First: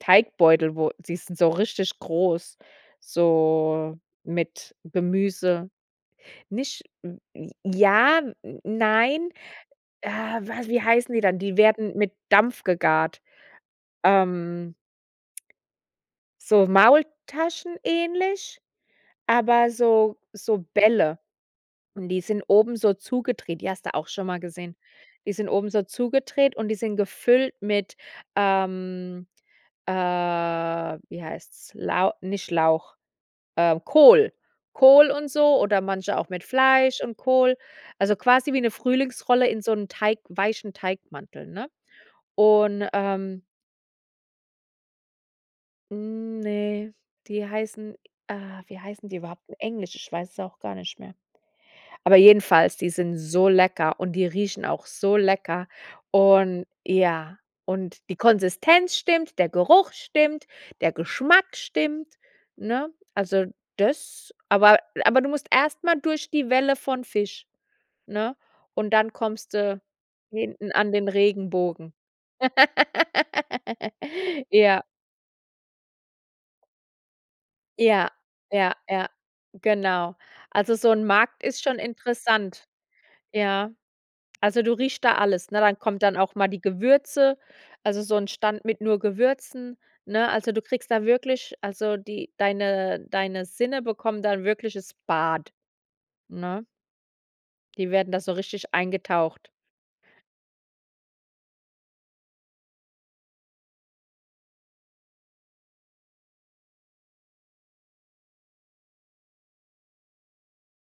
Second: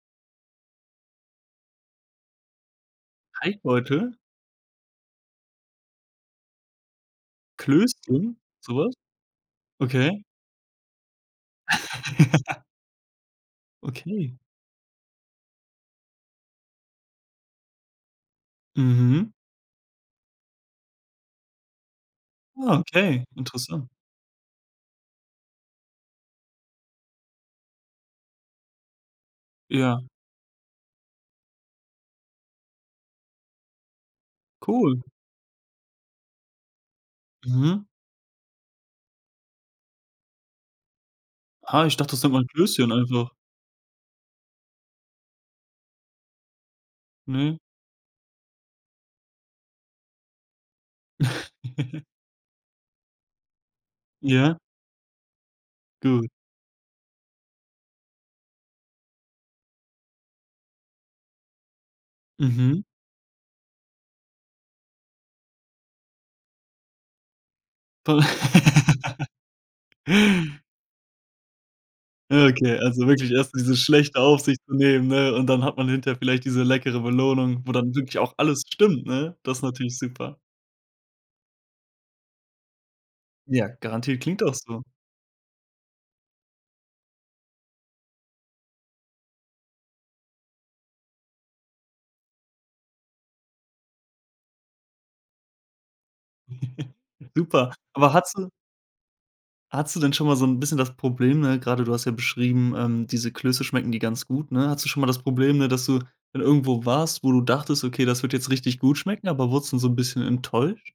Teigbeutel, wo die sind so richtig groß, so Teigbeutel? mit Gemüse. Nicht, w j ja, n Klöschen, sowas? nein. Okay. Ja, wa wie heißen die dann? Die werden mit Dampf gegart. Okay. Ähm So Maultaschen ähnlich, Mhm. aber so so Bälle. Und die sind oben Ah, so okay. zugedreht. Die hast Interessant. du auch schon mal gesehen. Die sind oben so zugedreht und die sind gefüllt mit, ähm, äh, Ja. wie heißt's? Lau nicht Lauch, ähm, Kohl. Kohl. Kohl und so oder manche auch mit Fleisch und Kohl. Mhm. Also, quasi wie 'ne Frühlingsrolle in so 'n Teig weichen Teigmantel, ne? Ah, ich dachte, es nennt man Und, Klöschen einfach. ähm Hm, ne. Die Ne? heißen ah, wie heißen die überhaupt? In Englisch, ich weiß es auch gar nicht mehr. Aber jedenfalls, die sind so lecker und die Ja. riechen auch so lecker. Gut. Und ja und die Konsistenz stimmt, der Geruch stimmt, der Geschmack stimmt, Mhm. ne? Also das aber aber du musst erst mal durch die Welle von Fisch, Von ne? Und dann kommst du hinten an den Regenbogen. Ah, okay. Also, wirklich erst dieses Schlechte auf sich Ja. nehmen, ne? Und dann hat man hinterher vielleicht diese leckere Belohnung, wo dann Ja, wirklich auch alles ja, stimmt, ja, ne? Das ist natürlich genau. super. Also, so 'n Markt ist schon interessant. Ja, Ja. garantiert klingt auch Also, du so. riechst da alles, ne? Dann kommen dann auch mal die Gewürze, also so 'n Stand mit nur Gewürzen, ne? Also, du kriegst da wirklich also, die deine deine Sinne bekommen da 'n wirkliches Bad, ne? Super. Die werden Aber da so hattest du richtig eingetaucht. Hattest du denn schon mal so 'n bisschen das Problem, ne, gerade du hast ja beschrieben, ähm, diese Klöße schmecken die ganz gut, ne? Hattest du schon mal das Problem, ne, dass du dann irgendwo warst, wo du dachtest: „Okay, das wird jetzt richtig gut schmecken“, aber wurdest du trotzdem so 'n bisschen enttäuscht?